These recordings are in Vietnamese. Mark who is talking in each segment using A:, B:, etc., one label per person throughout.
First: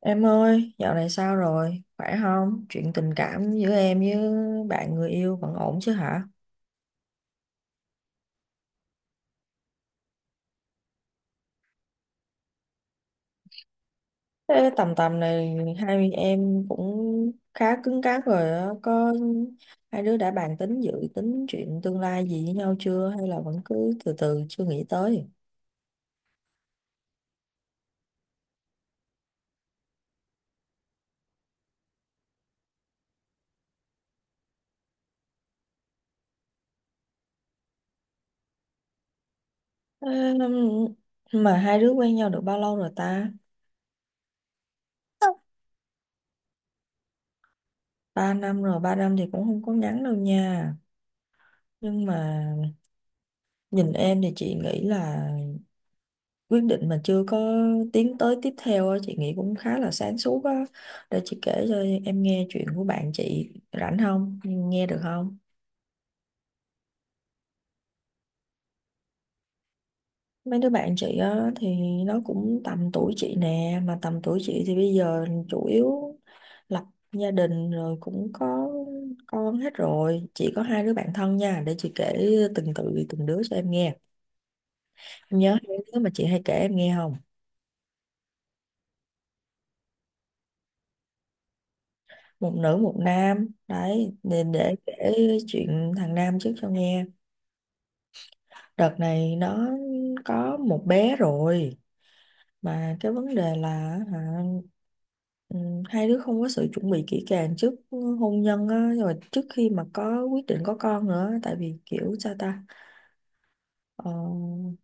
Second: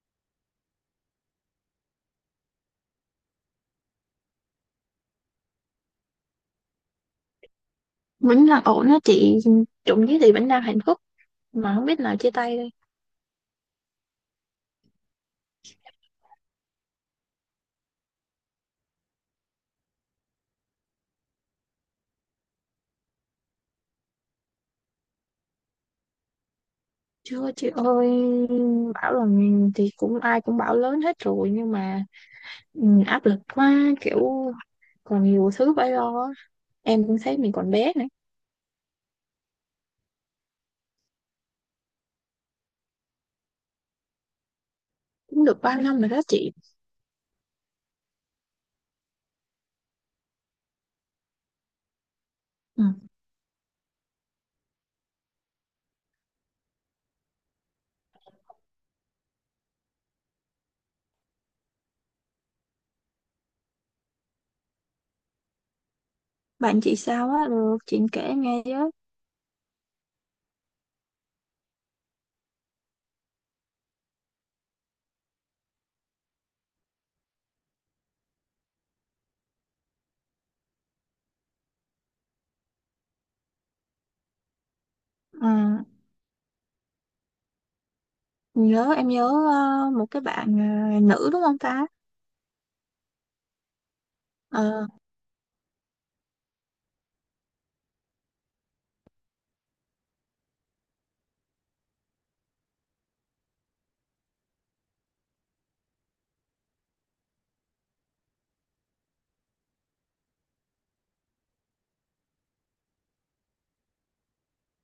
A: Em ơi, dạo này sao rồi? Khỏe không? Chuyện tình cảm giữa em với bạn người yêu vẫn ổn chứ hả?
B: Vẫn là ổn á chị. Trộm vía thì vẫn đang hạnh phúc, mà không biết nào chia tay đây.
A: Thế tầm tầm này hai em cũng khá cứng cáp rồi á. Có hai đứa đã bàn tính dự tính chuyện tương lai gì với nhau chưa? Hay là vẫn cứ từ từ chưa nghĩ tới?
B: Chưa chị ơi. Bảo là thì cũng ai cũng bảo lớn hết rồi nhưng mà ừ, áp lực quá, kiểu còn nhiều thứ phải lo á. Em cũng thấy mình còn bé nữa.
A: Ê, mà hai đứa quen nhau được bao lâu rồi ta?
B: Cũng được 3 năm rồi đó chị.
A: 3 năm rồi, 3 năm thì cũng không có ngắn đâu nha. Nhưng mà
B: Ừ.
A: nhìn em thì chị nghĩ là quyết định mà chưa có tiến tới tiếp theo á, chị nghĩ cũng khá là sáng suốt á. Để chị kể cho em nghe chuyện của bạn chị, rảnh không, nghe được không?
B: Bạn chị sao á, được chị kể nghe với.
A: Mấy đứa bạn chị á thì nó cũng tầm tuổi chị nè, mà tầm tuổi chị thì bây giờ chủ yếu lập gia đình rồi, cũng có con hết rồi. Chị có hai đứa bạn thân nha, để chị kể từng đứa cho em nghe. Em
B: Ờ,
A: nhớ hai đứa mà chị hay kể em nghe không?
B: nhớ, em nhớ. Một cái bạn nữ đúng không ta?
A: Một nữ một nam đấy, để
B: Ờ.
A: kể chuyện thằng nam trước cho nghe. Đợt này nó có một bé rồi, mà cái vấn đề là, hả, ừ, hai đứa không có sự chuẩn bị kỹ càng trước hôn nhân á, rồi trước khi mà có quyết định có con nữa, tại vì kiểu sao ta, ờ,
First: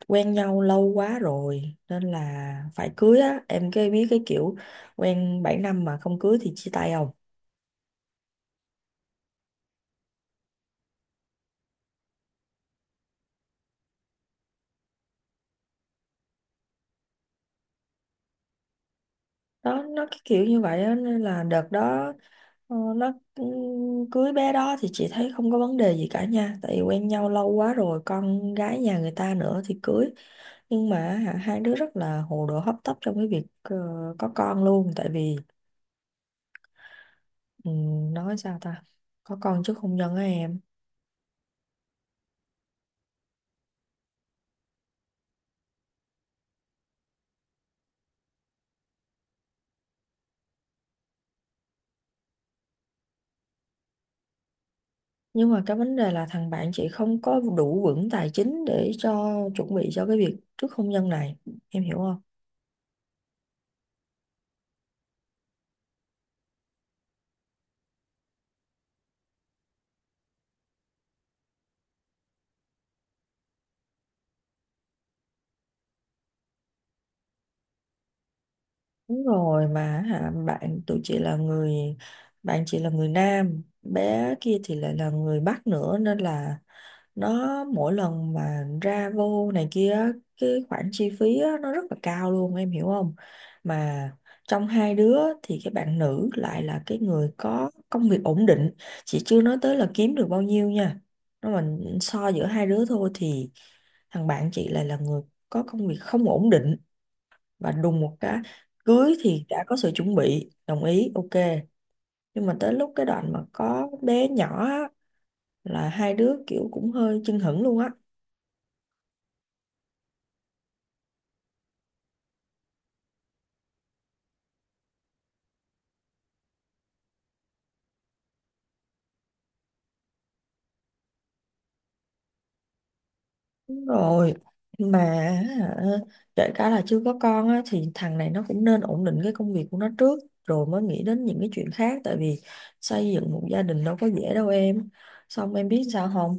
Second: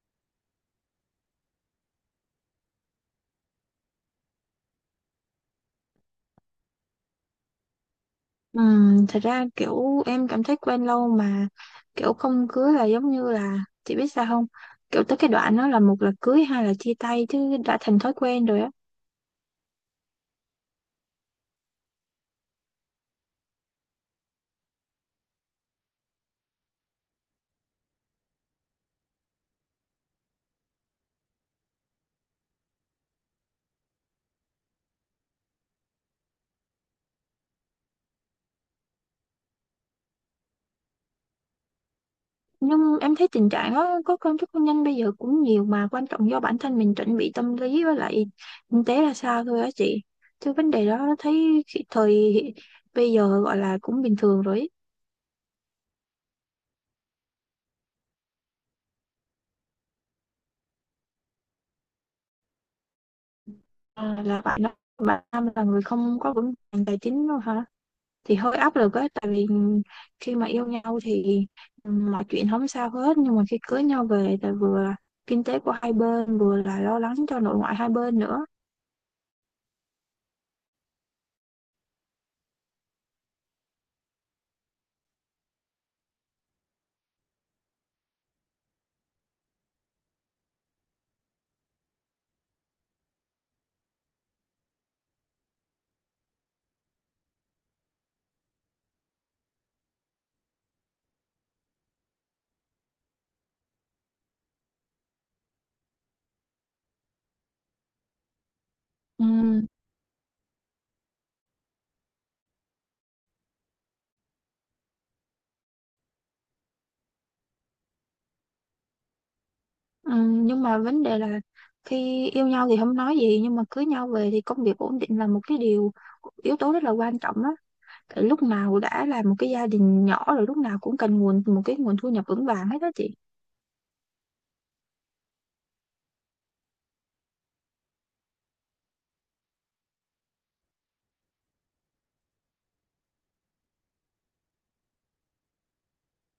A: quen nhau lâu quá rồi nên là phải cưới á em, cái biết cái kiểu quen 7 năm mà không cưới thì chia tay không.
B: Thật ra kiểu em cảm thấy quen lâu mà kiểu không cưới là giống như là, chị biết sao không, kiểu tới cái đoạn đó là một là cưới hai là chia tay chứ đã thành thói quen rồi á.
A: Đó, nó cái kiểu như vậy á, nên là đợt đó nó cũng cưới bé đó thì chị thấy không có vấn đề gì cả nha, tại vì quen nhau lâu quá rồi, con gái nhà người ta nữa thì cưới. Nhưng mà, hai đứa rất là hồ đồ hấp tấp trong cái việc có con luôn, tại vì nói sao ta, có con chứ không nhân á em.
B: Nhưng em thấy tình trạng đó có công thức hôn nhân bây giờ cũng nhiều, mà quan trọng do bản thân mình chuẩn bị tâm lý với lại kinh tế ra sao thôi á chị. Chứ vấn đề đó thấy thời bây giờ gọi là cũng bình thường rồi ý.
A: Nhưng mà cái vấn đề là thằng bạn chị không có đủ vững tài chính để cho chuẩn bị cho cái việc trước hôn nhân này, em hiểu không?
B: À, là bạn đó, bạn Nam là người không có vững vàng tài chính đâu hả? Thì hơi áp lực á, tại vì khi mà yêu nhau thì mọi chuyện không sao hết, nhưng mà khi cưới nhau về thì vừa là kinh tế của hai bên vừa là lo lắng cho nội ngoại hai bên nữa.
A: Đúng rồi, mà bạn chị là người Nam, bé kia thì lại là người Bắc nữa, nên là nó mỗi lần mà ra vô này kia á, cái khoản chi phí á, nó rất là cao luôn, em hiểu không? Mà trong hai đứa thì cái bạn nữ lại là cái người có công việc ổn định, chị chưa nói tới là kiếm được bao nhiêu nha, nó mình so giữa hai đứa thôi thì thằng bạn chị lại là người có công việc không ổn định. Và đùng một cái, cưới thì đã
B: Ừm.
A: có sự chuẩn bị, đồng ý, ok, nhưng mà tới lúc cái đoạn mà có bé nhỏ á, là hai đứa kiểu cũng hơi chưng hửng luôn á.
B: Nhưng mà vấn đề là khi yêu nhau thì không nói gì nhưng mà cưới nhau về thì công việc ổn định là một cái điều, yếu tố rất là quan trọng đó. Tại lúc nào đã là một cái gia đình nhỏ rồi lúc nào cũng cần nguồn, một cái nguồn thu nhập vững vàng hết đó chị.
A: Đúng rồi, mà hả, kể cả là chưa có con á, thì thằng này nó cũng nên ổn định cái công việc của nó trước, rồi mới nghĩ đến những cái chuyện khác, tại vì xây dựng một gia đình đâu có dễ đâu em. Xong em biết sao không,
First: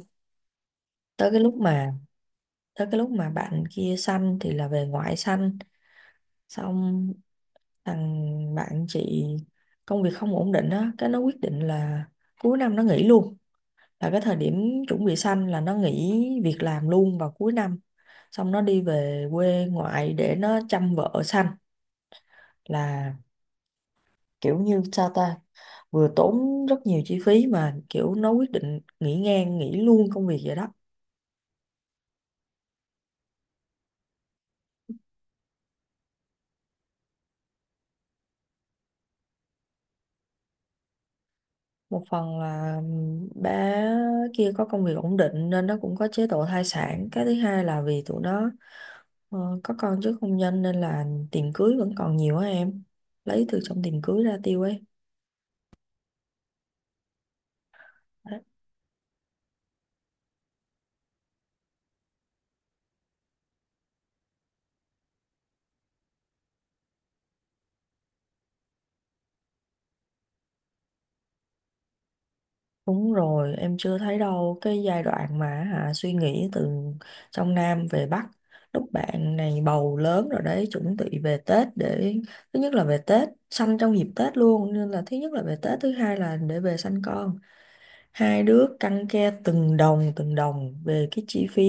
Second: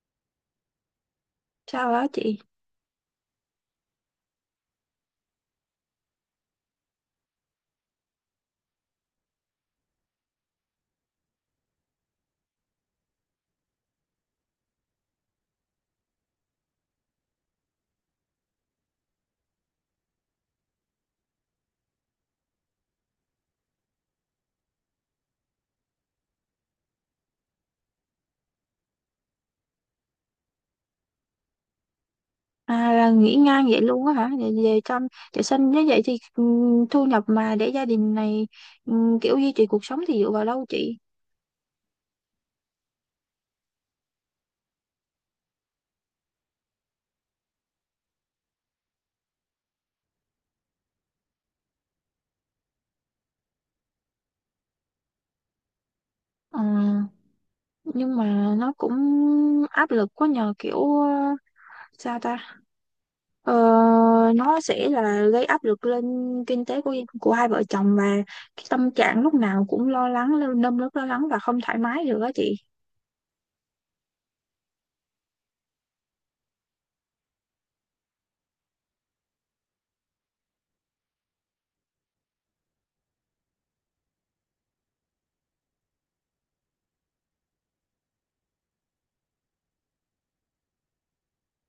A: tới cái lúc
B: Sao
A: mà
B: đó chị?
A: tới cái lúc mà bạn kia sanh thì là về ngoại sanh. Xong, thằng bạn chị công việc không ổn định á, cái nó quyết định là cuối năm nó nghỉ luôn. Là cái thời điểm chuẩn bị sanh là nó nghỉ việc làm luôn vào cuối năm. Xong nó đi về quê ngoại để nó chăm vợ sanh. Là kiểu như sao ta, vừa tốn rất nhiều chi phí mà kiểu nó quyết định nghỉ ngang, nghỉ luôn công việc vậy đó.
B: À, là nghỉ ngang vậy luôn á hả? Vậy, về trong để sinh như vậy thì thu nhập mà để gia đình này kiểu duy trì cuộc sống thì dựa vào đâu chị?
A: Một phần là bé kia có công việc ổn định nên nó cũng có chế độ thai sản. Cái thứ hai là vì tụi nó có con trước hôn nhân nên là tiền cưới vẫn còn nhiều á em, lấy từ trong tiền cưới ra tiêu ấy.
B: Ờ, nhưng mà nó cũng áp lực quá nhờ, kiểu sao ta? Ờ, nó sẽ là gây áp lực lên kinh tế của hai vợ chồng, và cái tâm trạng lúc nào cũng lo lắng, nơm nớp lo lắng và không thoải mái được á chị.
A: Đúng rồi, em chưa thấy đâu, cái giai đoạn mà suy nghĩ từ trong Nam về Bắc. Lúc bạn này bầu lớn rồi đấy, chuẩn bị về Tết để, thứ nhất là về Tết, sanh trong dịp Tết luôn, nên là thứ nhất là về Tết, thứ hai là để về sanh con. Hai đứa căng ke từng đồng về cái chi phí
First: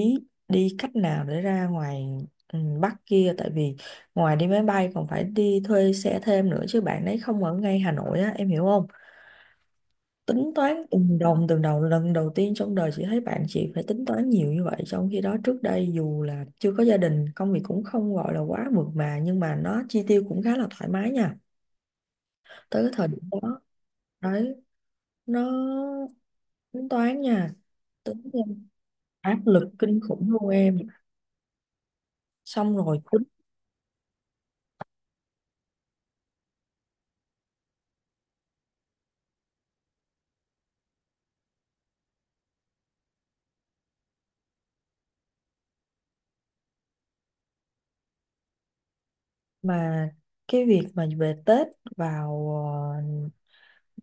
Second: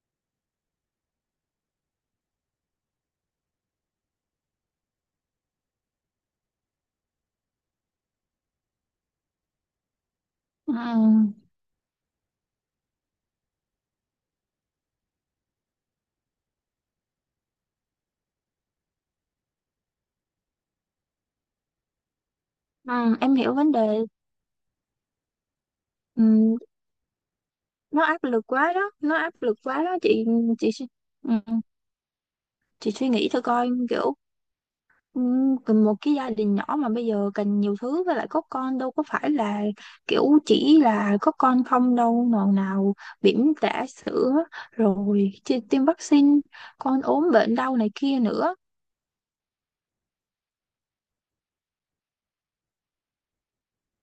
A: đi cách nào để ra ngoài Bắc kia, tại vì ngoài đi máy bay còn phải đi thuê xe thêm nữa, chứ bạn đấy không ở ngay Hà Nội á, em hiểu không? Tính
B: Ừ.
A: toán từng đồng từng đồng, lần đầu tiên trong đời chị thấy bạn chị phải tính toán nhiều như vậy, trong khi đó trước đây dù là chưa có gia đình, công việc cũng không gọi là quá mượt mà, nhưng mà nó chi tiêu cũng khá là thoải mái nha. Tới cái thời
B: ừ,
A: điểm
B: em hiểu
A: đó
B: vấn đề.
A: đấy, nó
B: Ừ,
A: tính toán nha,
B: nó
A: tính
B: áp lực
A: em
B: quá đó, nó áp
A: áp
B: lực
A: lực
B: quá đó
A: kinh
B: chị.
A: khủng luôn
B: Ừ, chị
A: em.
B: suy- Ừ.
A: Xong
B: Chị
A: rồi
B: suy
A: tính,
B: nghĩ thôi coi, kiểu cần một cái gia đình nhỏ mà bây giờ cần nhiều thứ, với lại có con đâu có phải là kiểu chỉ là có con không đâu, nào nào bỉm trả sữa, rồi tiêm vaccine, con ốm bệnh đau này kia nữa.
A: mà cái việc mà về Tết vào ờ,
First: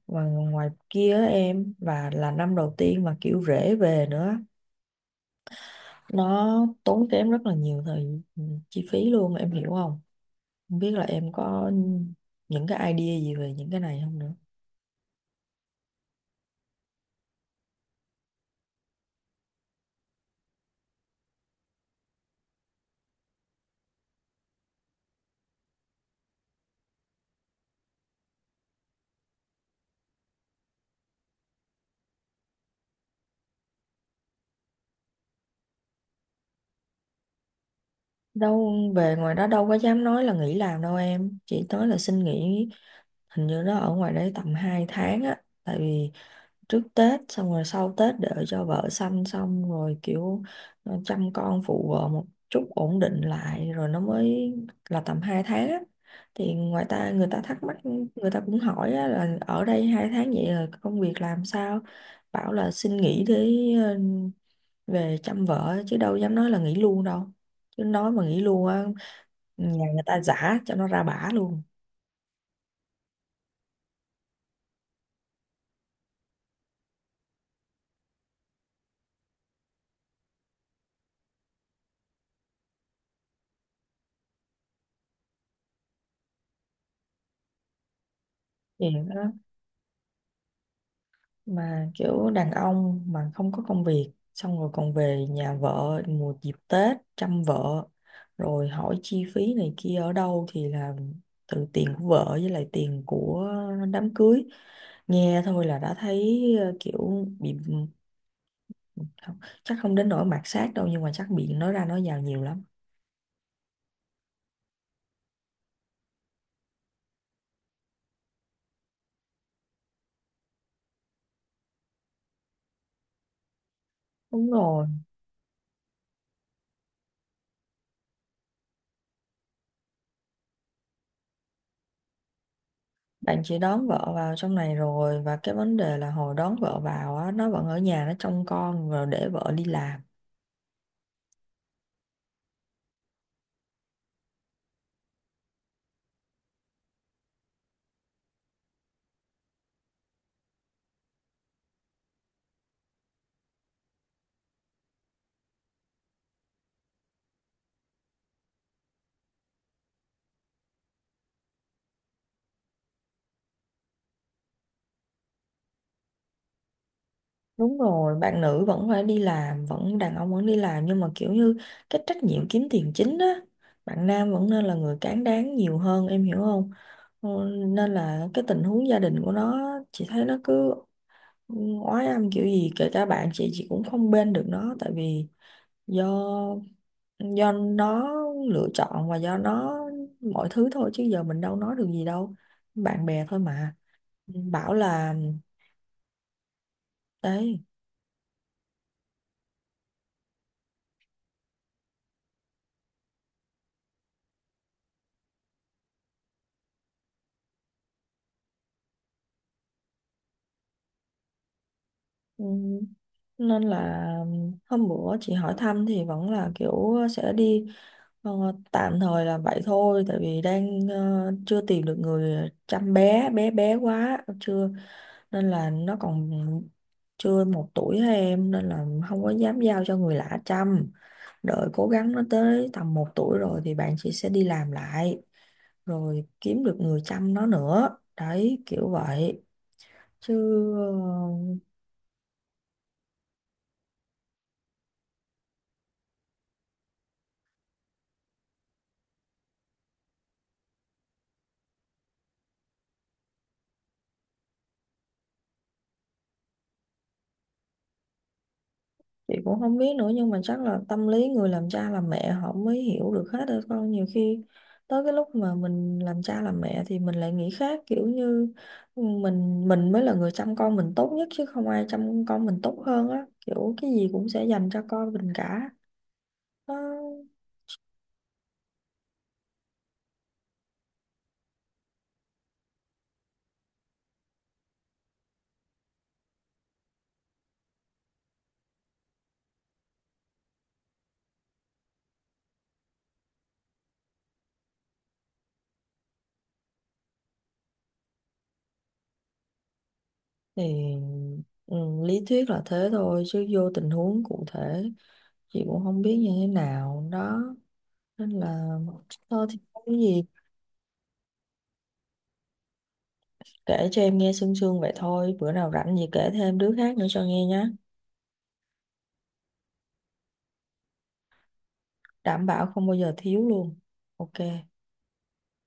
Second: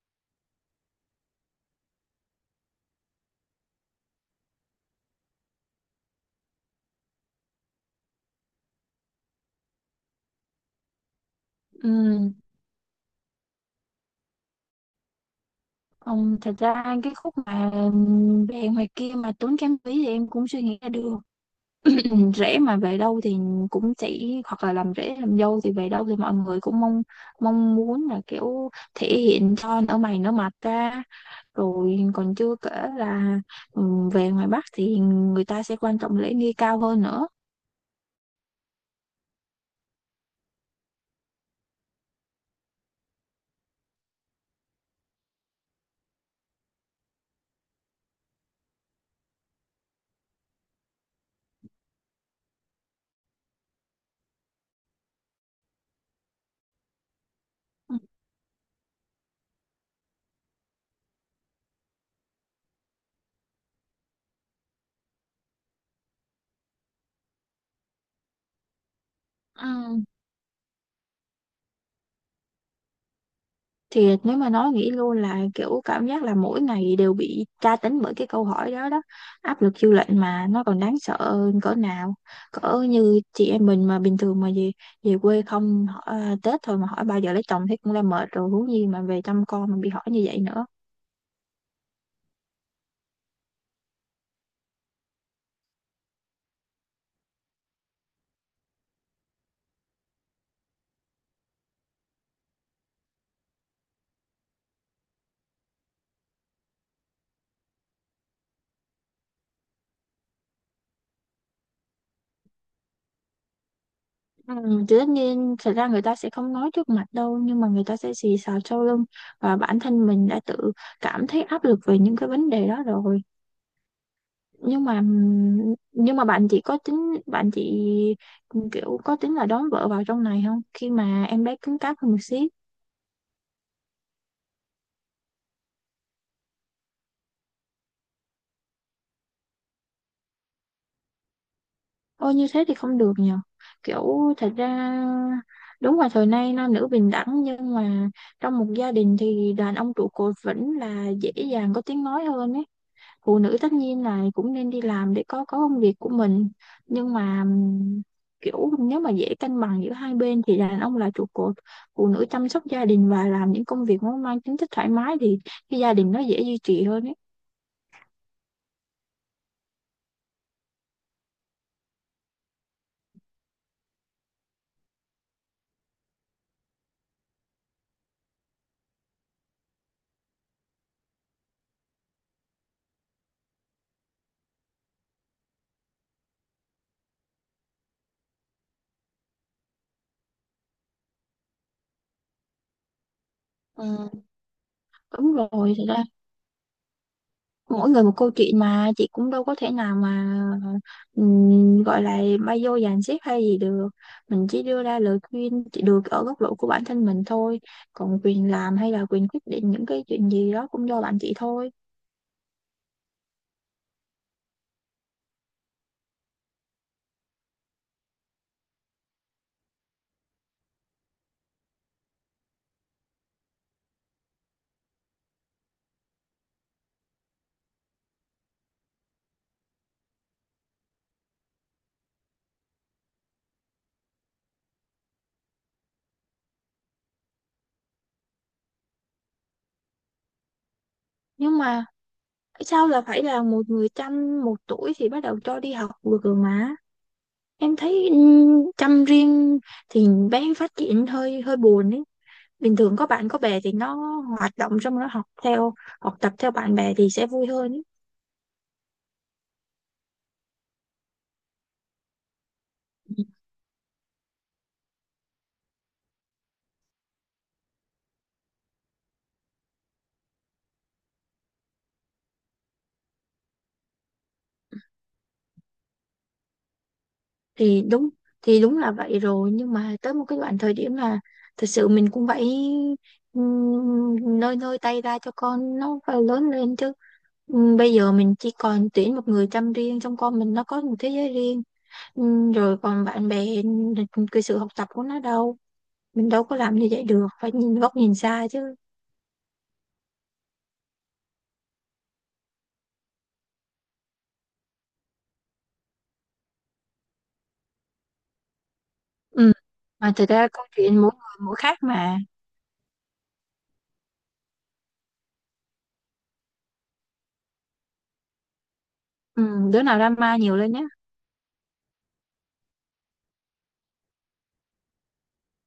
A: ngoài kia á em, và là năm đầu tiên mà kiểu rể về nữa, nó tốn kém rất là nhiều chi phí luôn, em hiểu không? Không biết là em có
B: Ừm.
A: những cái idea gì về những cái này không nữa.
B: Thật ra cái khúc mà về ngoài kia mà tốn kém phí thì em cũng suy nghĩ ra được. Rễ mà về đâu thì cũng chỉ, hoặc là làm rễ làm dâu thì về đâu thì mọi người cũng mong, mong muốn là kiểu thể hiện cho nở mày nở mặt ra. Rồi còn chưa kể là ừ, về ngoài Bắc thì người ta sẽ quan trọng lễ nghi cao hơn nữa.
A: Đâu, về ngoài đó đâu có dám nói là nghỉ làm đâu em, chỉ nói là xin nghỉ. Hình như nó ở ngoài đấy tầm 2 tháng á, tại vì trước Tết xong rồi sau Tết đợi cho vợ sanh xong rồi kiểu chăm con phụ vợ một chút ổn định lại rồi nó mới, là tầm 2 tháng á. Thì ngoài ta người ta thắc mắc, người ta cũng hỏi á, là ở đây 2 tháng vậy rồi công việc làm sao? Bảo là xin nghỉ để ờ, về chăm vợ chứ đâu dám nói là nghỉ luôn đâu. Chứ nói mà nghỉ luôn á, nhà người
B: Ừ.
A: ta giả cho nó ra bả luôn.
B: Thì nếu mà nói nghĩ luôn là kiểu cảm giác là mỗi ngày đều bị tra tấn bởi cái câu hỏi đó đó, áp lực dư luận mà nó còn đáng sợ hơn cỡ nào. Cỡ như chị em mình mà bình thường mà về về quê không hỏi, à, Tết thôi mà hỏi bao giờ lấy chồng thấy cũng đã mệt rồi, huống
A: Thì
B: gì mà về
A: nó,
B: chăm con mà bị hỏi như vậy nữa.
A: mà kiểu đàn ông mà không có công việc, xong rồi còn về nhà vợ mùa dịp Tết chăm vợ, rồi hỏi chi phí này kia ở đâu thì là từ tiền của vợ với lại tiền của đám cưới, nghe thôi là đã thấy kiểu bị, không, chắc không đến nỗi mạt sát đâu nhưng mà chắc bị nói ra nói vào nhiều lắm.
B: Ừ, thì tất nhiên thật ra người ta sẽ không nói trước mặt đâu nhưng mà người ta sẽ xì xào sau lưng, và bản thân mình đã tự cảm thấy áp lực về những cái vấn đề đó rồi.
A: Đúng
B: nhưng
A: rồi,
B: mà nhưng mà bạn chị có tính, bạn chị kiểu có tính là đón vợ vào trong này không, khi mà em bé cứng cáp hơn một xíu?
A: bạn chỉ đón vợ vào trong này rồi, và cái vấn đề là hồi đón vợ vào á, nó vẫn ở nhà nó trông con rồi để vợ đi làm.
B: Ôi như thế thì không được nhờ, kiểu thật ra đúng là thời nay nam nữ bình đẳng nhưng mà trong một gia đình thì đàn ông trụ cột vẫn là dễ dàng có tiếng nói hơn ấy. Phụ nữ tất nhiên là cũng nên đi làm để có công việc của mình, nhưng mà kiểu nếu mà dễ cân bằng giữa hai bên thì đàn ông là trụ cột, phụ nữ chăm sóc gia đình và làm những công việc nó mang tính chất thoải mái thì cái gia đình nó dễ duy trì hơn ấy.
A: Đúng rồi, bạn nữ vẫn phải đi làm, vẫn đàn ông vẫn đi làm, nhưng mà kiểu như cái trách nhiệm kiếm tiền chính á, bạn nam vẫn nên là người cán đáng nhiều hơn, em hiểu không? Ờ, Nên là cái tình huống gia đình của nó, chị thấy nó cứ ừ, oái âm kiểu gì, kể cả bạn chị cũng không bên được nó, tại vì do nó lựa chọn và do nó mọi thứ thôi, chứ giờ mình đâu nói được gì đâu. Bạn bè thôi mà.
B: Ừ.
A: Bảo là
B: Đúng rồi, thật ra
A: đấy.
B: mỗi người một câu chuyện mà, chị cũng đâu có thể nào mà gọi là bay vô dàn xếp hay gì được. Mình chỉ đưa ra lời khuyên chỉ được ở góc độ của bản thân mình thôi, còn quyền làm hay là quyền quyết định những cái chuyện gì đó cũng do bạn chị thôi.
A: Ừ. Nên là hôm bữa chị hỏi thăm thì vẫn là kiểu sẽ đi, ờ, tạm thời là vậy thôi, tại vì đang chưa tìm được người chăm, bé bé bé quá chưa, nên là nó còn chưa 1 tuổi thôi em, nên là không có dám giao cho người lạ chăm. Đợi cố gắng nó tới tầm 1 tuổi rồi thì bạn chị sẽ đi làm lại, rồi kiếm được người chăm nó nữa, đấy kiểu vậy chứ.
B: Nhưng
A: ờ,
B: mà sao là phải là một người chăm, 1 tuổi thì bắt đầu cho đi học được rồi mà. Em thấy chăm riêng thì bé phát triển hơi hơi buồn ấy. Bình thường có bạn có bè thì nó hoạt động, xong nó học theo, học tập theo bạn bè thì sẽ vui hơn ấy.
A: chị cũng không biết nữa, nhưng mà chắc là tâm lý người làm cha làm mẹ họ mới hiểu được hết thôi con, nhiều khi tới cái lúc mà mình làm cha làm mẹ thì mình lại nghĩ khác, kiểu như mình mới là người chăm con mình tốt nhất chứ không ai chăm con mình tốt hơn á, kiểu cái gì cũng sẽ dành cho con mình cả. Nó-
B: Thì đúng, thì đúng là vậy rồi nhưng mà tới một cái đoạn thời điểm là thật sự mình cũng phải nơi nơi tay ra cho con nó phải lớn lên chứ. Bây giờ mình chỉ còn tuyển một người chăm riêng trong con mình, nó có một thế giới riêng. Rồi còn bạn bè, cái sự học tập của nó đâu, mình đâu có làm như vậy được, phải nhìn góc nhìn xa chứ.
A: thì ừ, lý thuyết là thế thôi, chứ vô tình huống cụ thể chị cũng không biết như thế nào đó, nên là thôi
B: Ừm,
A: thì không có
B: mà
A: gì.
B: thật ra câu chuyện mỗi người mỗi khác mà.
A: Kể cho em nghe sương sương vậy thôi, bữa nào rảnh gì kể thêm đứa khác nữa cho nghe nhé.
B: Đứa nào drama nhiều lên nhé.
A: Đảm bảo không bao giờ thiếu luôn. Ok.